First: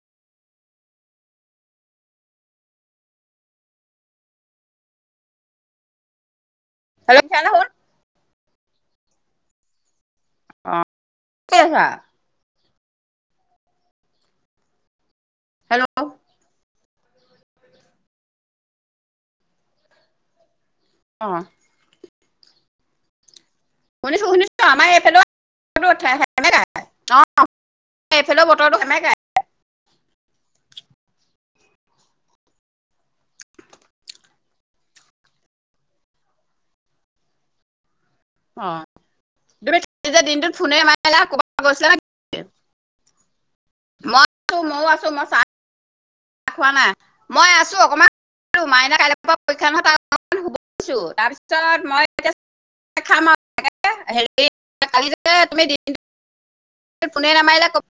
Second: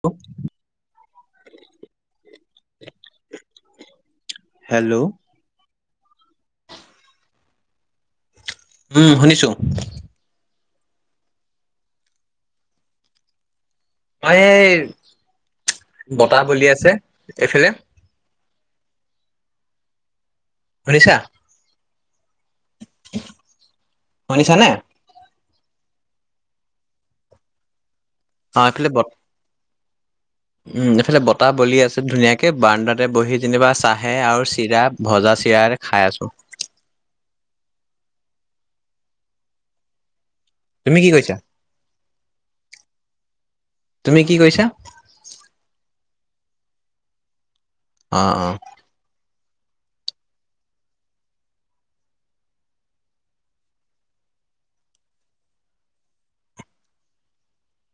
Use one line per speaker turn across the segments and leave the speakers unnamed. Hello? Hello?
[unintelligible]
উম' শুনিছোঁ।
অ' ক'ত আছা?
অ' এই
হেল্ল'
বতাহ বলি আছে, এইফালে। শুনিছা?
অ'।
[unintelligible]
শুনিছোঁ, শুনিছোঁ,
শুনিছানে
আমাৰো এইফালেও [unintelligible] অ'। অ' এইফালে
অ
বতৰটো
বত
সেমেকাই।
উম, এইফালে বতাহ বলি আছে ধুনীয়াকে বাৰান্দাতে বহি যেনিবা চাহে আৰু চিৰা ভজা চিৰা খাই আছোঁ।
অ, তুমি যে দিনটোত ফোনে
তুমি কি
নামাৰিলা
কৈছা
কবাত গৈছিলা নেকি?
তুমি কি কৈছা?
মই চাহ খোৱা নাই, মই আছোঁ অকণমা
অ অ।
মাইনা কাইলৈপৰা পৰীক্ষাৰ নহয় তাকে অকনমান শুব দিছোঁ তাৰপিছত মই এতিয়া খাম আৰু [unintelligible] হেৰি কালি ‌যে তুমি দি এ ফুনে নামাৰিলা ক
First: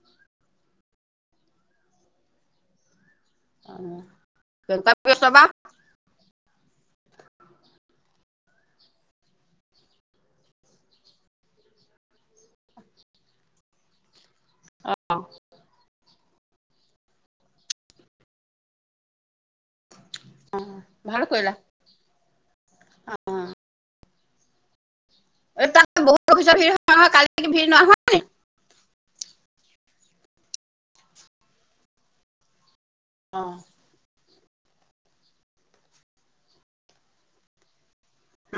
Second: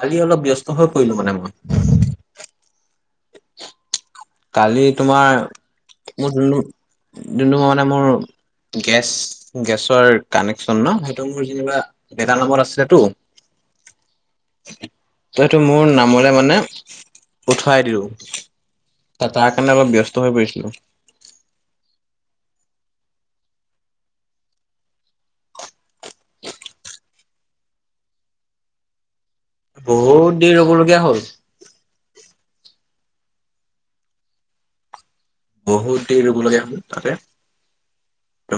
কালি অলপ ব্যস্ত হৈ পৰিলোঁ মানে মই।
অ।
কালি তোমাৰ মোৰ যোনটো, যোনটো মানে মোৰ গেছ গেছৰ কানেকচন ন সেইটো মোৰ যেনিবা দেউতাৰ নামত আছিলেটো। ত
অ
সেইটো মোৰ নামলে মানে উঠোৱাই দিও। তা তাৰ কাৰণে অলপ ব্যস
অ ভাল কৰিলা। অ। এ তাত বহুত পিছৰ ভিৰ হয় নহয় কালি ভিৰ নহয়
বহুত দেৰি ৰব লগীয়া হ'ল।
অঁ।
বহুত দেৰি ৰবলগীয়া হ'ল তাতে।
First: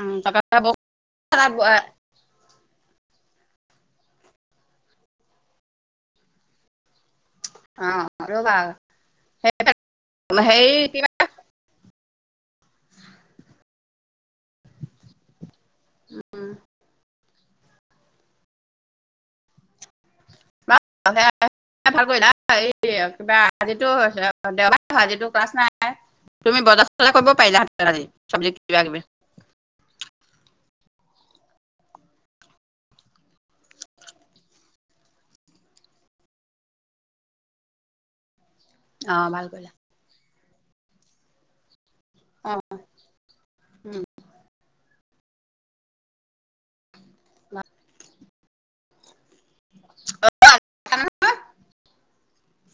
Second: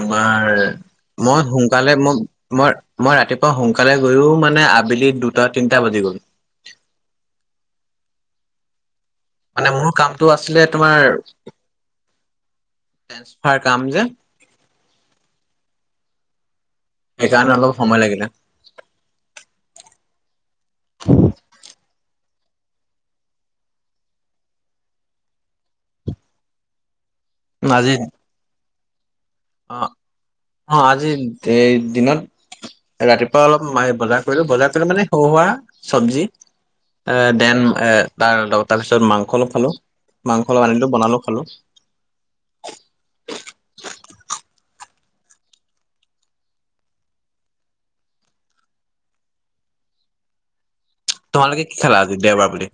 উম তাৰপৰা বহুত
মই সোনকালে মোক মই মই ৰাতিপুৱা সোনকালে গৈও মানে আবেলি দুটা, তিনিটা বাজি গ'ল।
অ ৰ'বা।
মানে মোৰ কামটো আছিলে
হেৰি
তোমাৰ
কিবা
তেনছপাৰ কাম যে।
উম।
সেইকাৰণে অলপ সময় লাগিলে।
[unintelligible] ভাল কৰিলা এই কিবা আজি‌টো দেওবাৰ হয়, আজি ক্লাছ নাই। তুমি বজাৰ চজাৰ কৰিব পাৰিলা
আজি
হয় ছব্জি কিবা কিবি।
অ, অ আজি এই দিনত ৰাতিপুৱা অলপ ম‌ই বজাৰ কৰিলোঁ, বজাৰ কৰিলোঁ মানে সৰু সুৰা চবজি। এ দেন এ তাৰ ল তাৰ পিছত
অ
মাংস
ভাল
অলপ
কৰিলা
খালো, মাংস অলপ আনিলো বনালো খালো।
অ। উম। [unintelligible]
তোমালোকে কি খালা আজি দেওবাৰ বুলি?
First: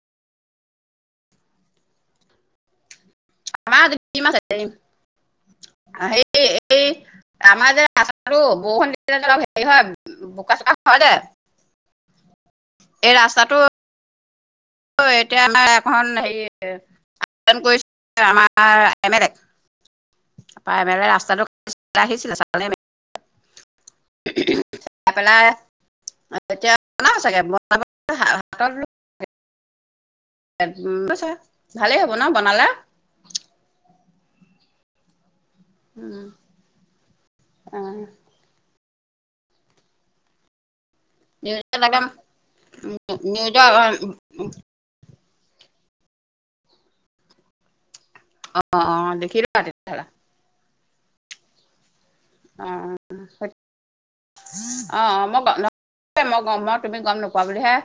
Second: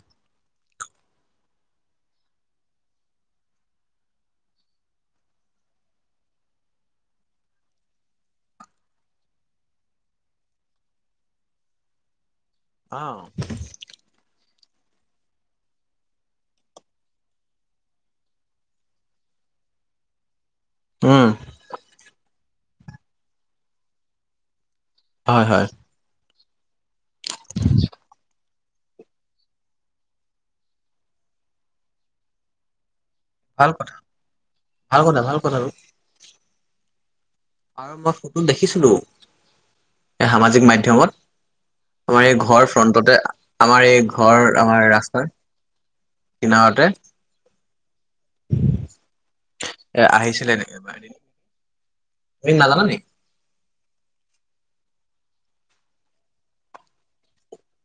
আমাৰ আজি [unintelligible] অ সেই এই আমাৰ যে [unintelligible] বৰষুণ দিল অলপ হেৰি হয় বোকা চোকা হয় দে।
অ
এই ৰাস্তাটো
[inaudible]
অ এতিয়া আমাৰ এখন হে [unintelligible] কৰি আমাৰ এম এল এ অ এম এল এৰ
উম
ৰাস্তাটো আহিছিলে [unintelligible]
হয়
আপোনাৰ,
হয়
এতিয়া চাগে [unintelligible] হাতত, ছা ভালেই হ'ব ন বনালা,
ভাল কথা ভাল কথা ভাল কথা আৰু
উম,
আৰু মই ফটো দেখিছিলো এই সামাজিক মাধ্যয়মত,
নিউজত একদম
আমাৰ এই ঘৰ ফ্ৰন্টতে
নিউজৰ
আমাৰ এই ঘৰ আমাৰ ৰাস্তাৰ, কিনাৰতে।
অ অ দেখি,
এ আহিছিলে নেকি দিন, তুমি
অ
নাজানা
অ
[inaudible]
অ মই মই গম মই তুমি গম নোপোৱা বুলিহে।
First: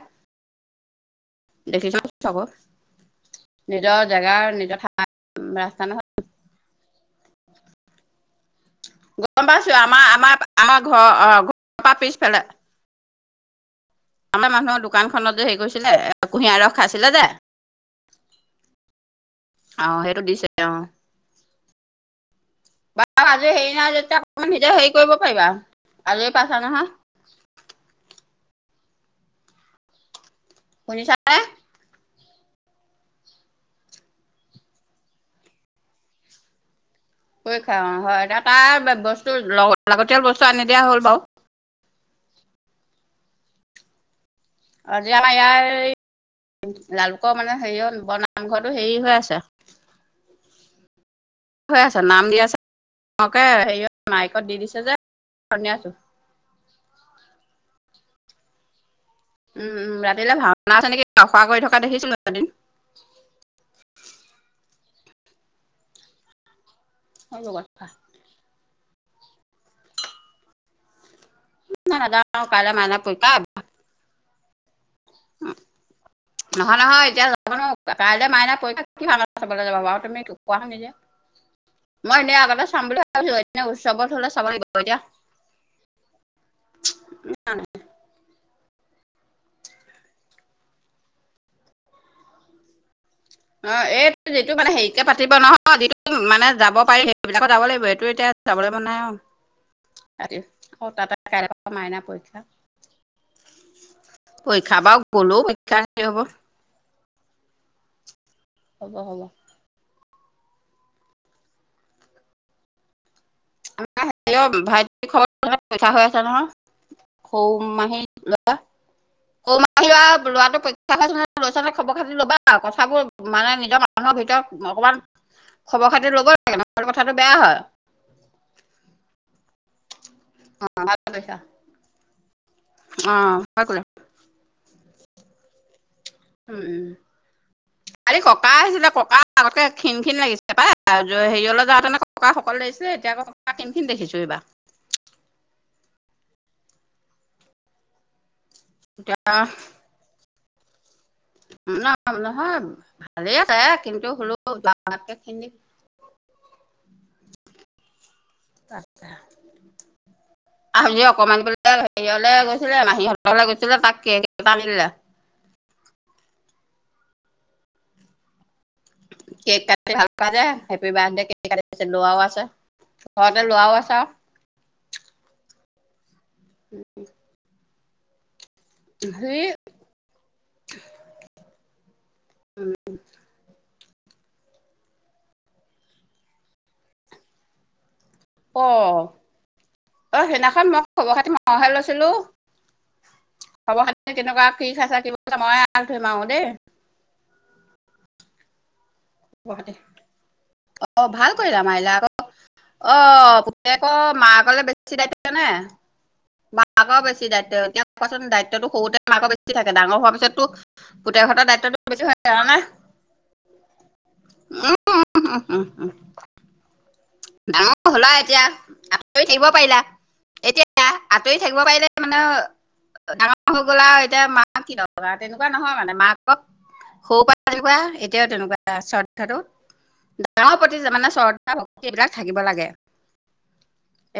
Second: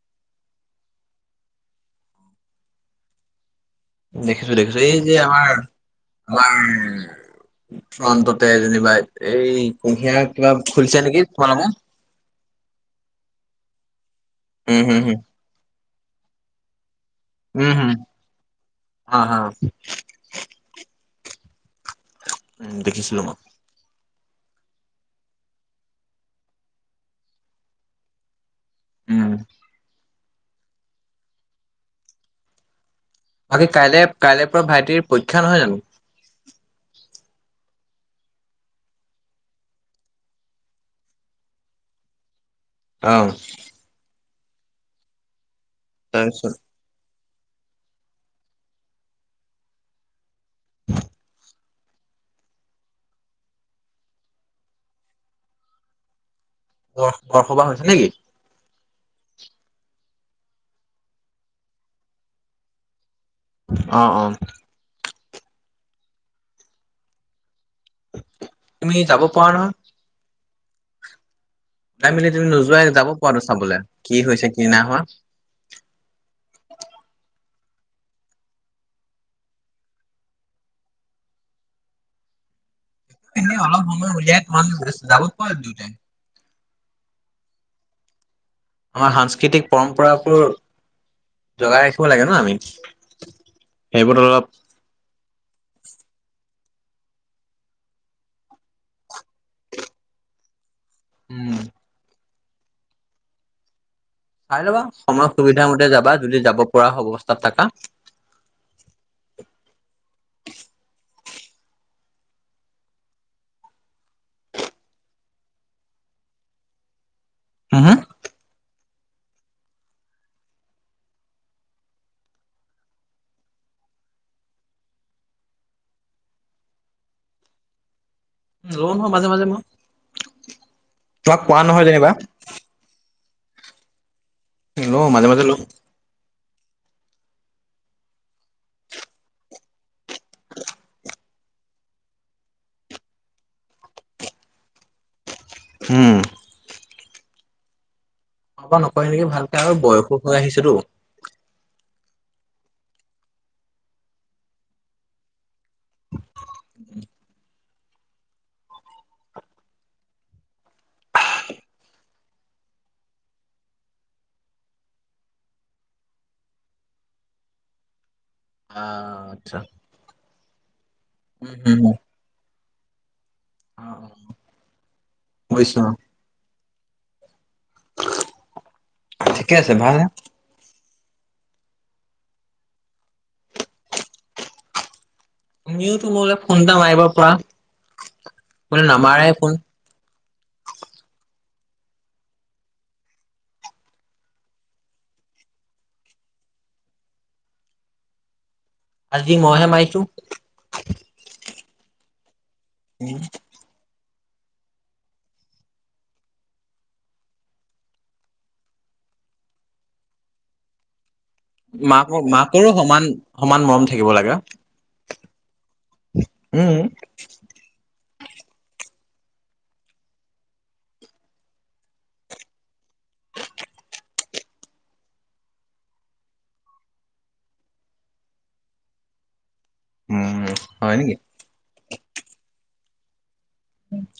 দেখিছ খবৰ,
দেখিছো দেখিছো এই যে আমাৰ
ৰাস্তা নহয়
আমাৰ ফ্ৰটতে যেন,
গম
এই
পাইছো আমাৰ
কুঁহিয়াৰ
আমাৰ
কিবা খুলিছে নেকি তোমাৰ লোকৰ,
আমাৰ পিছত ফালে, আমাৰ মানুহৰ
উম
জনৰ
হম হম
দোকানখনত যে হেৰি কৰিছিলে কুঁহিয়াৰস খাইছিলে যে,
উম হুম, হা হা,
অ সেইটো দিছে অ
উম
বা
দেখিছিলো মই
আজি হেৰি নাই যেতিয়া। নিজে হেৰি কৰিব পাৰিবা আজৰি পাইচা নহয়।
উম,
শুনিছা নে।
কাইলে কাইলৈৰ পৰা ভাইটিৰ পৰীক্ষা নহয় জানো।
পৰিক্ষা অ হয় তাৰ বস্তু লাগতিয়াল বস্তু আনি দিয়া হ'ল বাৰু
অ,
অজিাৰ আমাৰ ইয়াৰ,
তাৰ পিছত,
লালুকৰ মানে হেৰিয় বৰ নামঘৰটো হেৰি হৈ আছে। হৈ আছে নাম দি আছে তকে হেৰি মাইকত দি দিছে যে আছো,
বৰ বৰসবাহ হৈছে নেকি,
উম উম ৰাতিলে ভাওনা আছে নেকি আখৰা কৰি থকা দেখিছো এদিন।
অ অ,
[unintelligible]
তুমি যাব পৰা নহয়। খাই মেলি তে
নাযাওঁ কাইলৈ
নোযোৱাই
মাইনা
যাব
পৰীক্ষা
পৰাটো চাবলৈ কি হৈছে কি নাই হোৱা।
নহয় নহয় এতিয়া যাব নো কাইলৈ মাইনা পৰীক্ষা কি ভাওনা চাবলৈ যাব আৰু তুমি। কোৱাখিনি যে মই এনেই আগতে চাম বুলি ভাবি, এই
এনে
দিনা
অলপ
চাব
সময়
হলে
উলিয়াই
চাব লাগিব
তোমালোক
এতিয়া
যাব পৰা দুয়োটাই।
হা।
আমাৰ সাংস্কৃতিক পৰম্পৰাবোৰ জগাই ৰাখিব লাগে ন আমি।
অ এই
সেইবোৰত অলপ
যেইটো মানে হেৰি। এয়া পাতিব নহয় যি মানে যাব সেইবিলাকত যাব লাগিব সটো এতিয়া যাব নাই অ। অ তাতে কাইলৈ
উম
পৰা মাইনা পৰীক্ষা।
চাই
পৰীক্ষা
ল'বা
বাৰু
সময়
গ'লেও
সুবিধা
পৰীক্ষা
মতে
হেৰি
যাবা
হ'ব
যদি যাব পৰা অৱস্থাত থাকা।
হ'ব হ'ব [unintelligible] [unintelligible] আছে নহয়। সউ
হুম
মাহি
হুম
ল'ৱা। [unintelligible] [unintelligible] ল'ৱাটো পইক্ষা হৈছ ন [unintelligible] খবৰ খাতি ল'বা আউ কথাবোৰ মানে নিজৰ মানুহৰ ভিতৰত অকমান খবৰ খাতি ল'ব লাগে ন'হলে কথাটো বেয়া হয়।
লওঁ নহয় মাজে মাজে মই।
অ ভাল
তোমাক কোৱা নহয় যেনিবা
[unintelligible]
লওঁ মাজে মাজে লওঁ।
উম।
[inaudible]
কালি ককা আহিছিলে ককা আগতকে খিন খিন লাগিছে। হেইৱলে যাওঁতেন আকৌ [unintelligible] শকত লাগিছিলে এতিয়া আকৌ [unintelligible] খিন খিন দেখিছোঁ এইবা
উম। [unintelligible] নকৰে নেকি
এতিয়া
ভালকে আৰু বয়সো হৈ আহিছেতো।
ন নহয় ভালেই আছে কিন্তু হ'লওে [unintelligible] [inaudible]
[inaudible]
আজি অকমান বোলে হেৰিয়লে গৈছিলে মাহীহঁতৰ [unintelligible] গৈছিলে তাক কেক এটা দিলে।
আহ আচ্ছা
কেক কাটি ভাল পাই যে হেপিবাতডে কেক
উম হুম
[unintelligible]
হুম।
ল'ৱাও আছে। ঘৱতে লোৱা ওআছে আউ।
বুইছো অ।
উম, উম। হেই।
[inaudible]
উম।
তুমিওতো মোৰলে ফোন এটা মাৰিব পাৰা।
অ
মোলৈ নামাৰাই ফোন।
'অ সেইদিনাখন মই খবৰ খাতি ম খাই লৈছিলো। খবৰ খাতি কেনেকুৱা কি খাইছা [unintelligible] ধয়িম আউ দেই।
আজি
খবৰ
মইহে
খাতি
মাইচো।
অ ভাল কৰিলা মাইলা আকৌ অ আকৌ মা গ'লে [unintelligible] নে? মাকৰ বেছি দায়িত্ব এতিয়া কোৱাচোন দায়িত্বতটো সৰুতে মাকৰ বেছি থাকে ডাঙৰ হোৱাৰ পিছতো পুতেহঁতৰ [unintelligible]
মাকৰ- মাকৰো সমান সমান মৰম থাকিব লাগে।
উম উমঃ উমঃ উমঃ।
উম।
ডাঙৰ হ'লা এতিয়া আঁতৰি থাকিব পাৰিলা। এতিয়া আঁতৰি থাকিব পাৰিলে মানে ডাঙৰ হৈ গ'লা আউ এতিয়া মা কি দৰকাৰ তেনেকুৱা নহয় মানে মাকক সৰু পা যেনেকুৱা এতিয়াও তেনেকুৱা [unintelligible] কথাটো
উম
ডাঙৰ প্ৰতি
হয়
যে মানে
নেকি?
শ্ৰদ্ধা ভক্তি এইবিলাক থাকিব লাগে।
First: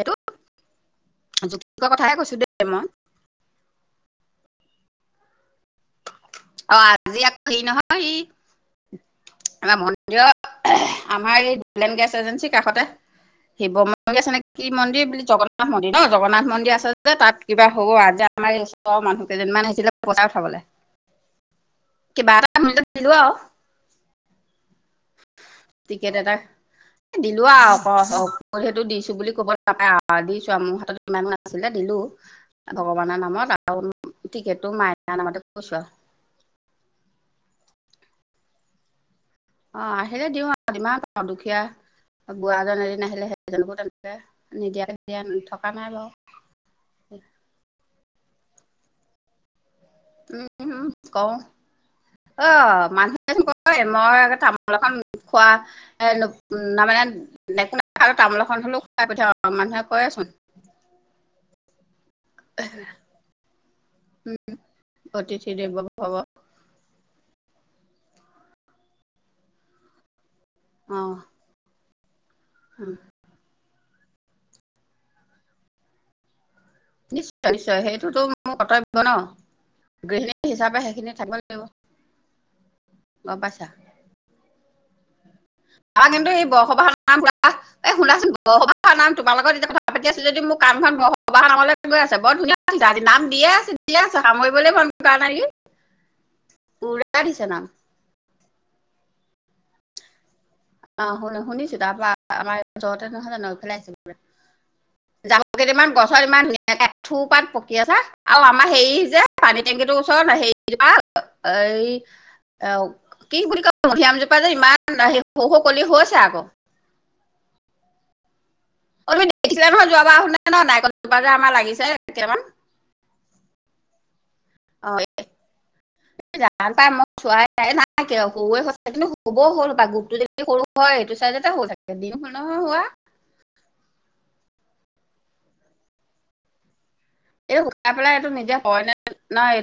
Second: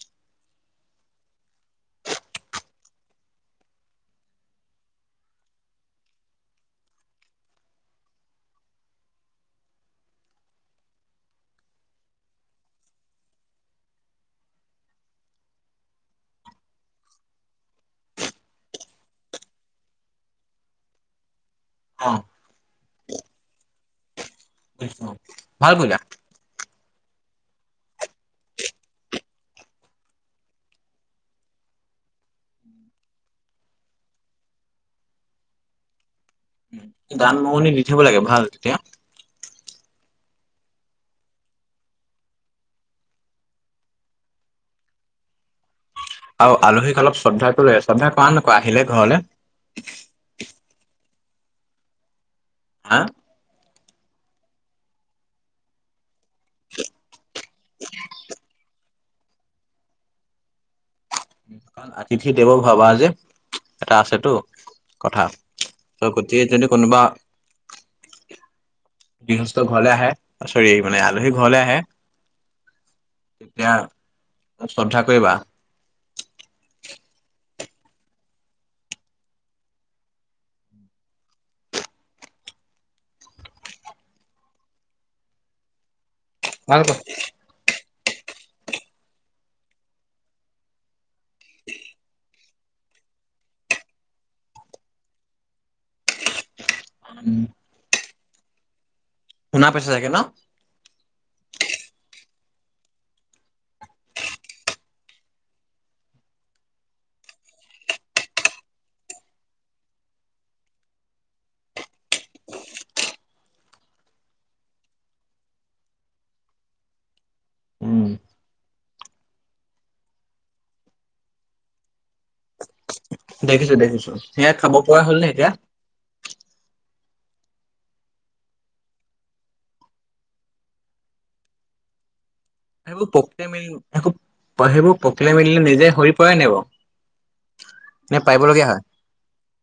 এইটো যুক্তিকৰ কথাহে কৈছোঁ দেই মই। অ' আজি আকৌ [unintelligible] নহয় সি আমাৰ মন্দিৰৰ আমাৰ এই মেইন গেছ এজেঞ্চি কাষতে শিৱ মন্দিৰ আছে নে কি মন্দিৰ বুলি জগন্নাথ মন্দিৰ ন' জগন্নাথ মন্দিৰ আছে যে তাত কিবা হ'ব আজি আমাৰ ওচৰৰ মানুহ কেইজনীমান আহিছিলে পইচা উঠাবলৈ।
অ'।
[inaudible]
বুজিছো ভাল কৰিলা
টিকেট এটা। দিলো আৰু সেইটো দিছো বুলি ক'ব নাপাই দিছো আৰু মোৰ হাতত যিমান আছিলে দিলো। ভগৱানৰ নামত আৰু টিকেটটো মায়াৰ নামতে কৰিছো আৰু।
দান মগনি দি থাকব লাগে ভাল তেতিয়া।
অ' আহিলে দিওঁ আৰু যিমান পাৰু দুখীয়া বুঢ়া এজন এদিন আহিলে সেইজনকো তেনেকে নিদিয়াকে থকা নাই বাৰু।
আৰু আলহীক অলপ শ্ৰদ্ধাটো শ্ৰদ্ধা কৰা নকৰা আহিলে ঘৰলৈ?
উমম কৰো। অ'
হা
মানুহ ঐ মই একে তামোল এখন খোৱা। [inaudible]
আতিথি দেৱ ভাবা যে এটা আছেতটো কথা
অতিথি দেৱ
ত'
ভৱ
গতিকে যদি কোনোৱা গৃহস্থ ঘৰলে আহে চৰি
অ
মানে আলহী ঘৰলে আহে
[inaudible]
তেতিয়া শ্ৰদ্ধা কৰিবা।
নিশ্চয় নিশ্চয় সেইটোতো মোৰ কৰ্তব্য ন'। গৃহিণী হিচাপে সেইখিনি থাকিবই লাগিব গম পাইছা। [inaudible]
ভাল কথা
এ শুনাচোন বৰসবাহাৰ নাম তোমাৰ লগত এতিয়া কথা পাতি আছোঁ যদি মোৰ কানখন বসবাহাৰ নামলৈ গৈ আছে বৰ ধুনীয়া আজি নাম দিয়ে আছে দিয়ে আছ সামৰিবলৈ মন কৰা নাই নেকি।
[unintelligible]
পুৰা দিছে নাম।
শুনা পাইছা চাগে ন?
অ' শুন শুনিছো তাৰপৰা আমাৰ ওচৰতে নহয় জানো এইফালে
[unintelligible]
জালুক কেইটামান গছত ইমান ধুনীয়াকে এ থোপাত পকি আছে আৰু আমাৰ হেৰি যে পানী টেংকিটোৰ ওচৰত হেৰি এই অ' কি বুলি কয় মধুৰী আমজোপা যে ইমান সৰু সৰু কলি হৈছে আকৌ।
উম
অ' তুমি দেখিছিলা নহয় যোৱাবাৰ আহোতে ন নাৰিকল জোপা যে আমাৰ লাগিছে কেইটামান
দেখিছোঁ দেখিছোঁ সেয়া খাব পৰা হ'ল নে এতিয়া?
জানো পাই মই চোৱাই নাই কিয় সৰুৱে হৈ আছে কিন্তু হ'বও হ'ল বা গোপটো দেখি সৰু হয় হৈ হেয়তো চাইদতে হ'ব চাগে দিন হ'ল নহয় হোৱা।
সেইবোৰ পকিলে মেলিলে নিজে সৰি পৰে নেকি বাৰু?
এই শুকাই পেলাই
নে
এইটো নিজে
পাৰিবলগীয়া হয়?
পৰে নে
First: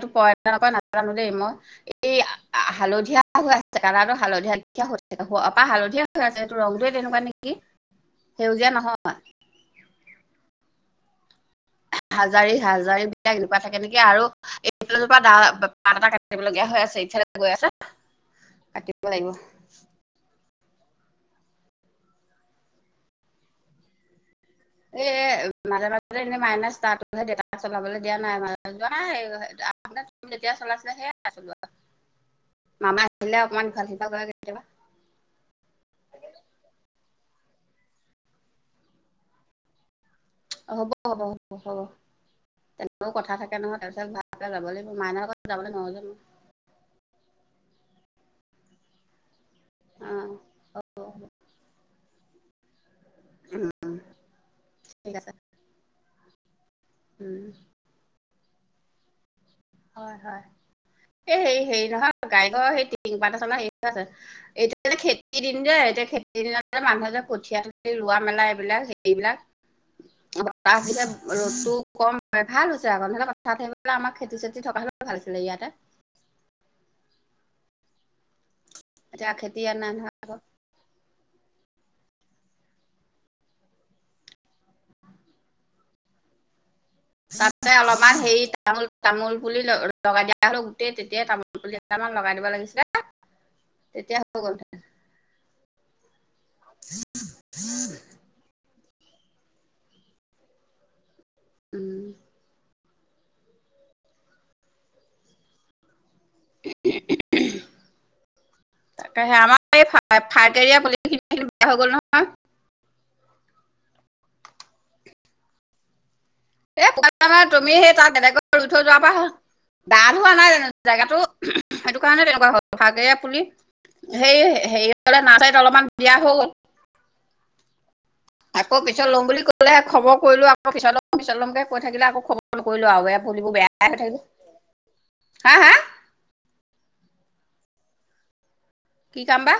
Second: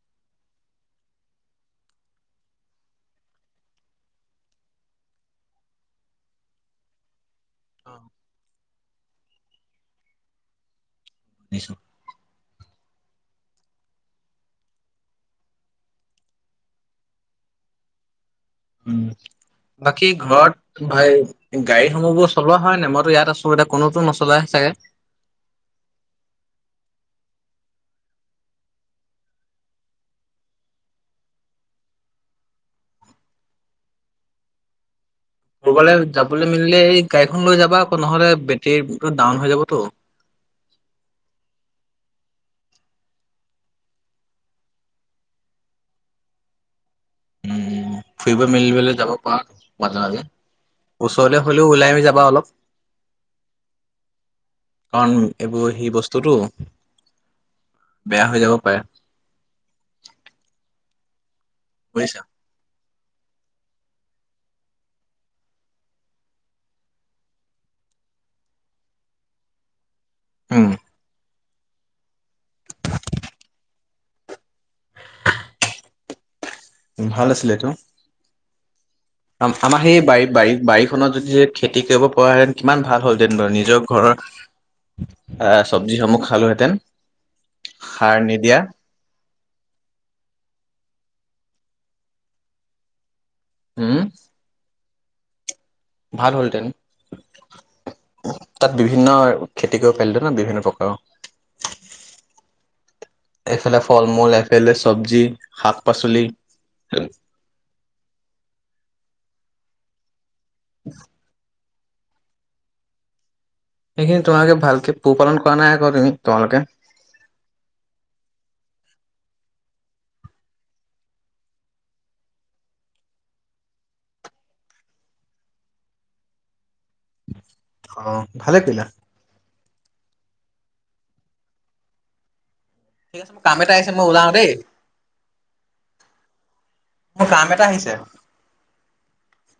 নপৰে নাজানো দেই মই। এই হালধীয়া হৈ আছে কালাৰটো হালধীয়া হালধীয়া হয় আছে হৈ আছে এইটো ৰং টোৱেই তেনেকুৱা নেকি?
অ'।
সেউজীয়া নহয়।
বুজিছোঁ
হাজাৰী, হাজাৰী বিলাক এনেকুৱা থাকে নেকি আৰু এই ফাল পৰা দা পাত এটা কাটি দিব লগীয়া হৈ আছে ইফাল গৈ আছে। কাটিব
উম,
লাগিব
বাকী ঘৰত ভাই গাড়ীসমূহ বোৰ চলোৱা হয় নাই? মইতো ইয়াত আছোঁ, এতিয়া কোনোতো নচলাই চাগে।
এ মাজে মাজে এনেই মাইনাছ ষ্টাৰ্টতোহে দিয়ে তাক চলাবলৈ দিয়া নাই [unintelligible] যেতিয়া চলাইছিলে সেয়াই আৰু চলোৱা। মামা আহিলে অকমান ইফাল সিফাল কৰে কেত
ক'ৰবালে যাবলে মেলিলে এই গাড়ীখন লৈ যাবা আকৌ নহলে বেটেৰীটো ডাউন হৈ যাবতো।
হ'ব, হ'ব, হ'ব, হ'ব। তেনেকেও কথা থাকে নহয়, তাৰপিছত ভালকে যাব লাগিব মানুহ আগত যাবলে নহলে নোৱাৰোঁ যে মই।
উম, ফুৰিব মেলিবলে যাব পাৰা। মাজে, মাজে।
অ
ওচৰলে হ'লেও ওলাই মেলি যাবা অলপ। কাৰণ
ঠিক আছে
এইবোৰ হেই বস্তুটো।
উম।
বেয়া হৈ যাব পাৰে।
হয়, হয়। এই হে হেৰি নহয়
বুজিছা।
গাড়ি ঘৰৰ সেই টিন পাত এচলা হেৰি হৈ আছে। এতিয়া খেতিৰ দিন যে এতিয়া খেতিৰ দিনত যে মানুহে যে কঠিয়া তুলি ৰোৱা মেলা এইবিলাক হেৰিবিলাক
উম,
বতাহ আহিলে ৰ'দটো কম হয় হৈছে ভাল হৈছে আকৌ, ন'ৰলে আমাৰ খেতি, চেতি থকা হ'লেও ভাল আছিলে ইয়াতে।
উম, ভাল আছিলেটো।
এতিয়া খেতি ইয়াত
আম-আমাৰ
নাই
সেই
নহয় আকৌ
বাৰী-বাৰী-বাৰী খনত যদি খেতি কৰিব পৰা হেঁতেন কিমান ভাল হ'ল হেঁতেন বাৰু নিজৰ ঘৰৰ আ চব্জিসমূহ খালোহেঁতেন।
তাতে
সাৰ
অলপমান হেৰি
নিদিয়া
তামোল তামোল পুলি ল-লগাই দিয়া হ'লেও গোটেই তেতিয়াই তামোল পুলি এহেজা মান লগাই দিব লাগিছিলে।
উম
এতিয়া হৈ গ'ল হেতেন।
ভাল হ'ল
[unintelligible]
তাত বিভিন্ন খেতি কৰিব পাৰিলো হেঁতেন ন, বিভিন্ন প্ৰকাৰৰ।
উম
এইফালে ফল মূল, এইফালে চব্জি, শাক পাচলি।
তাকহে, আমাৰ এই ফা-ফাইটেৰিয়া পলিথিন খিনি বেয়া হৈ গ'ল নহয়।
সেইখিনি তোমোলোকে ভালকে পোহ পালন কৰা নাই আকৌ তুমি, তোমালোকে।
এ [unintelligible] তুমি হেই তাত বেলেগত ৰুই থৈ যোৱা পা হ'ল। ডাঠ হোৱা নাই জানোঁ তিতা গাতো, সেইটো কাৰণে তেনেকুৱা হয'ল। ভাগে পুলি হেই হে-হেৰি ফালে নাচাৰিত অলপমান দিয়া হৈ গ'ল।
অ'। ভালে
আকৌ
কৰিলা
পিছত ল'ম বুলি ক'লেহে খবৰ কৰিলোঁ আকৌ পিছত ল'ম, পিছত ল'মকে কৈ থাকিলে আকৌ খব ফোন কৰিলোঁ আৰু বেয়া
ঠিক আছে মোৰ
পুলিবোৰ
কাম এটা
বেয়াহে
আহিছে
হৈ
মই
থাকিব।
ওলাও দেই
হা, হা?
মোৰ কাম এটা আহিছে।
কি কাম বা?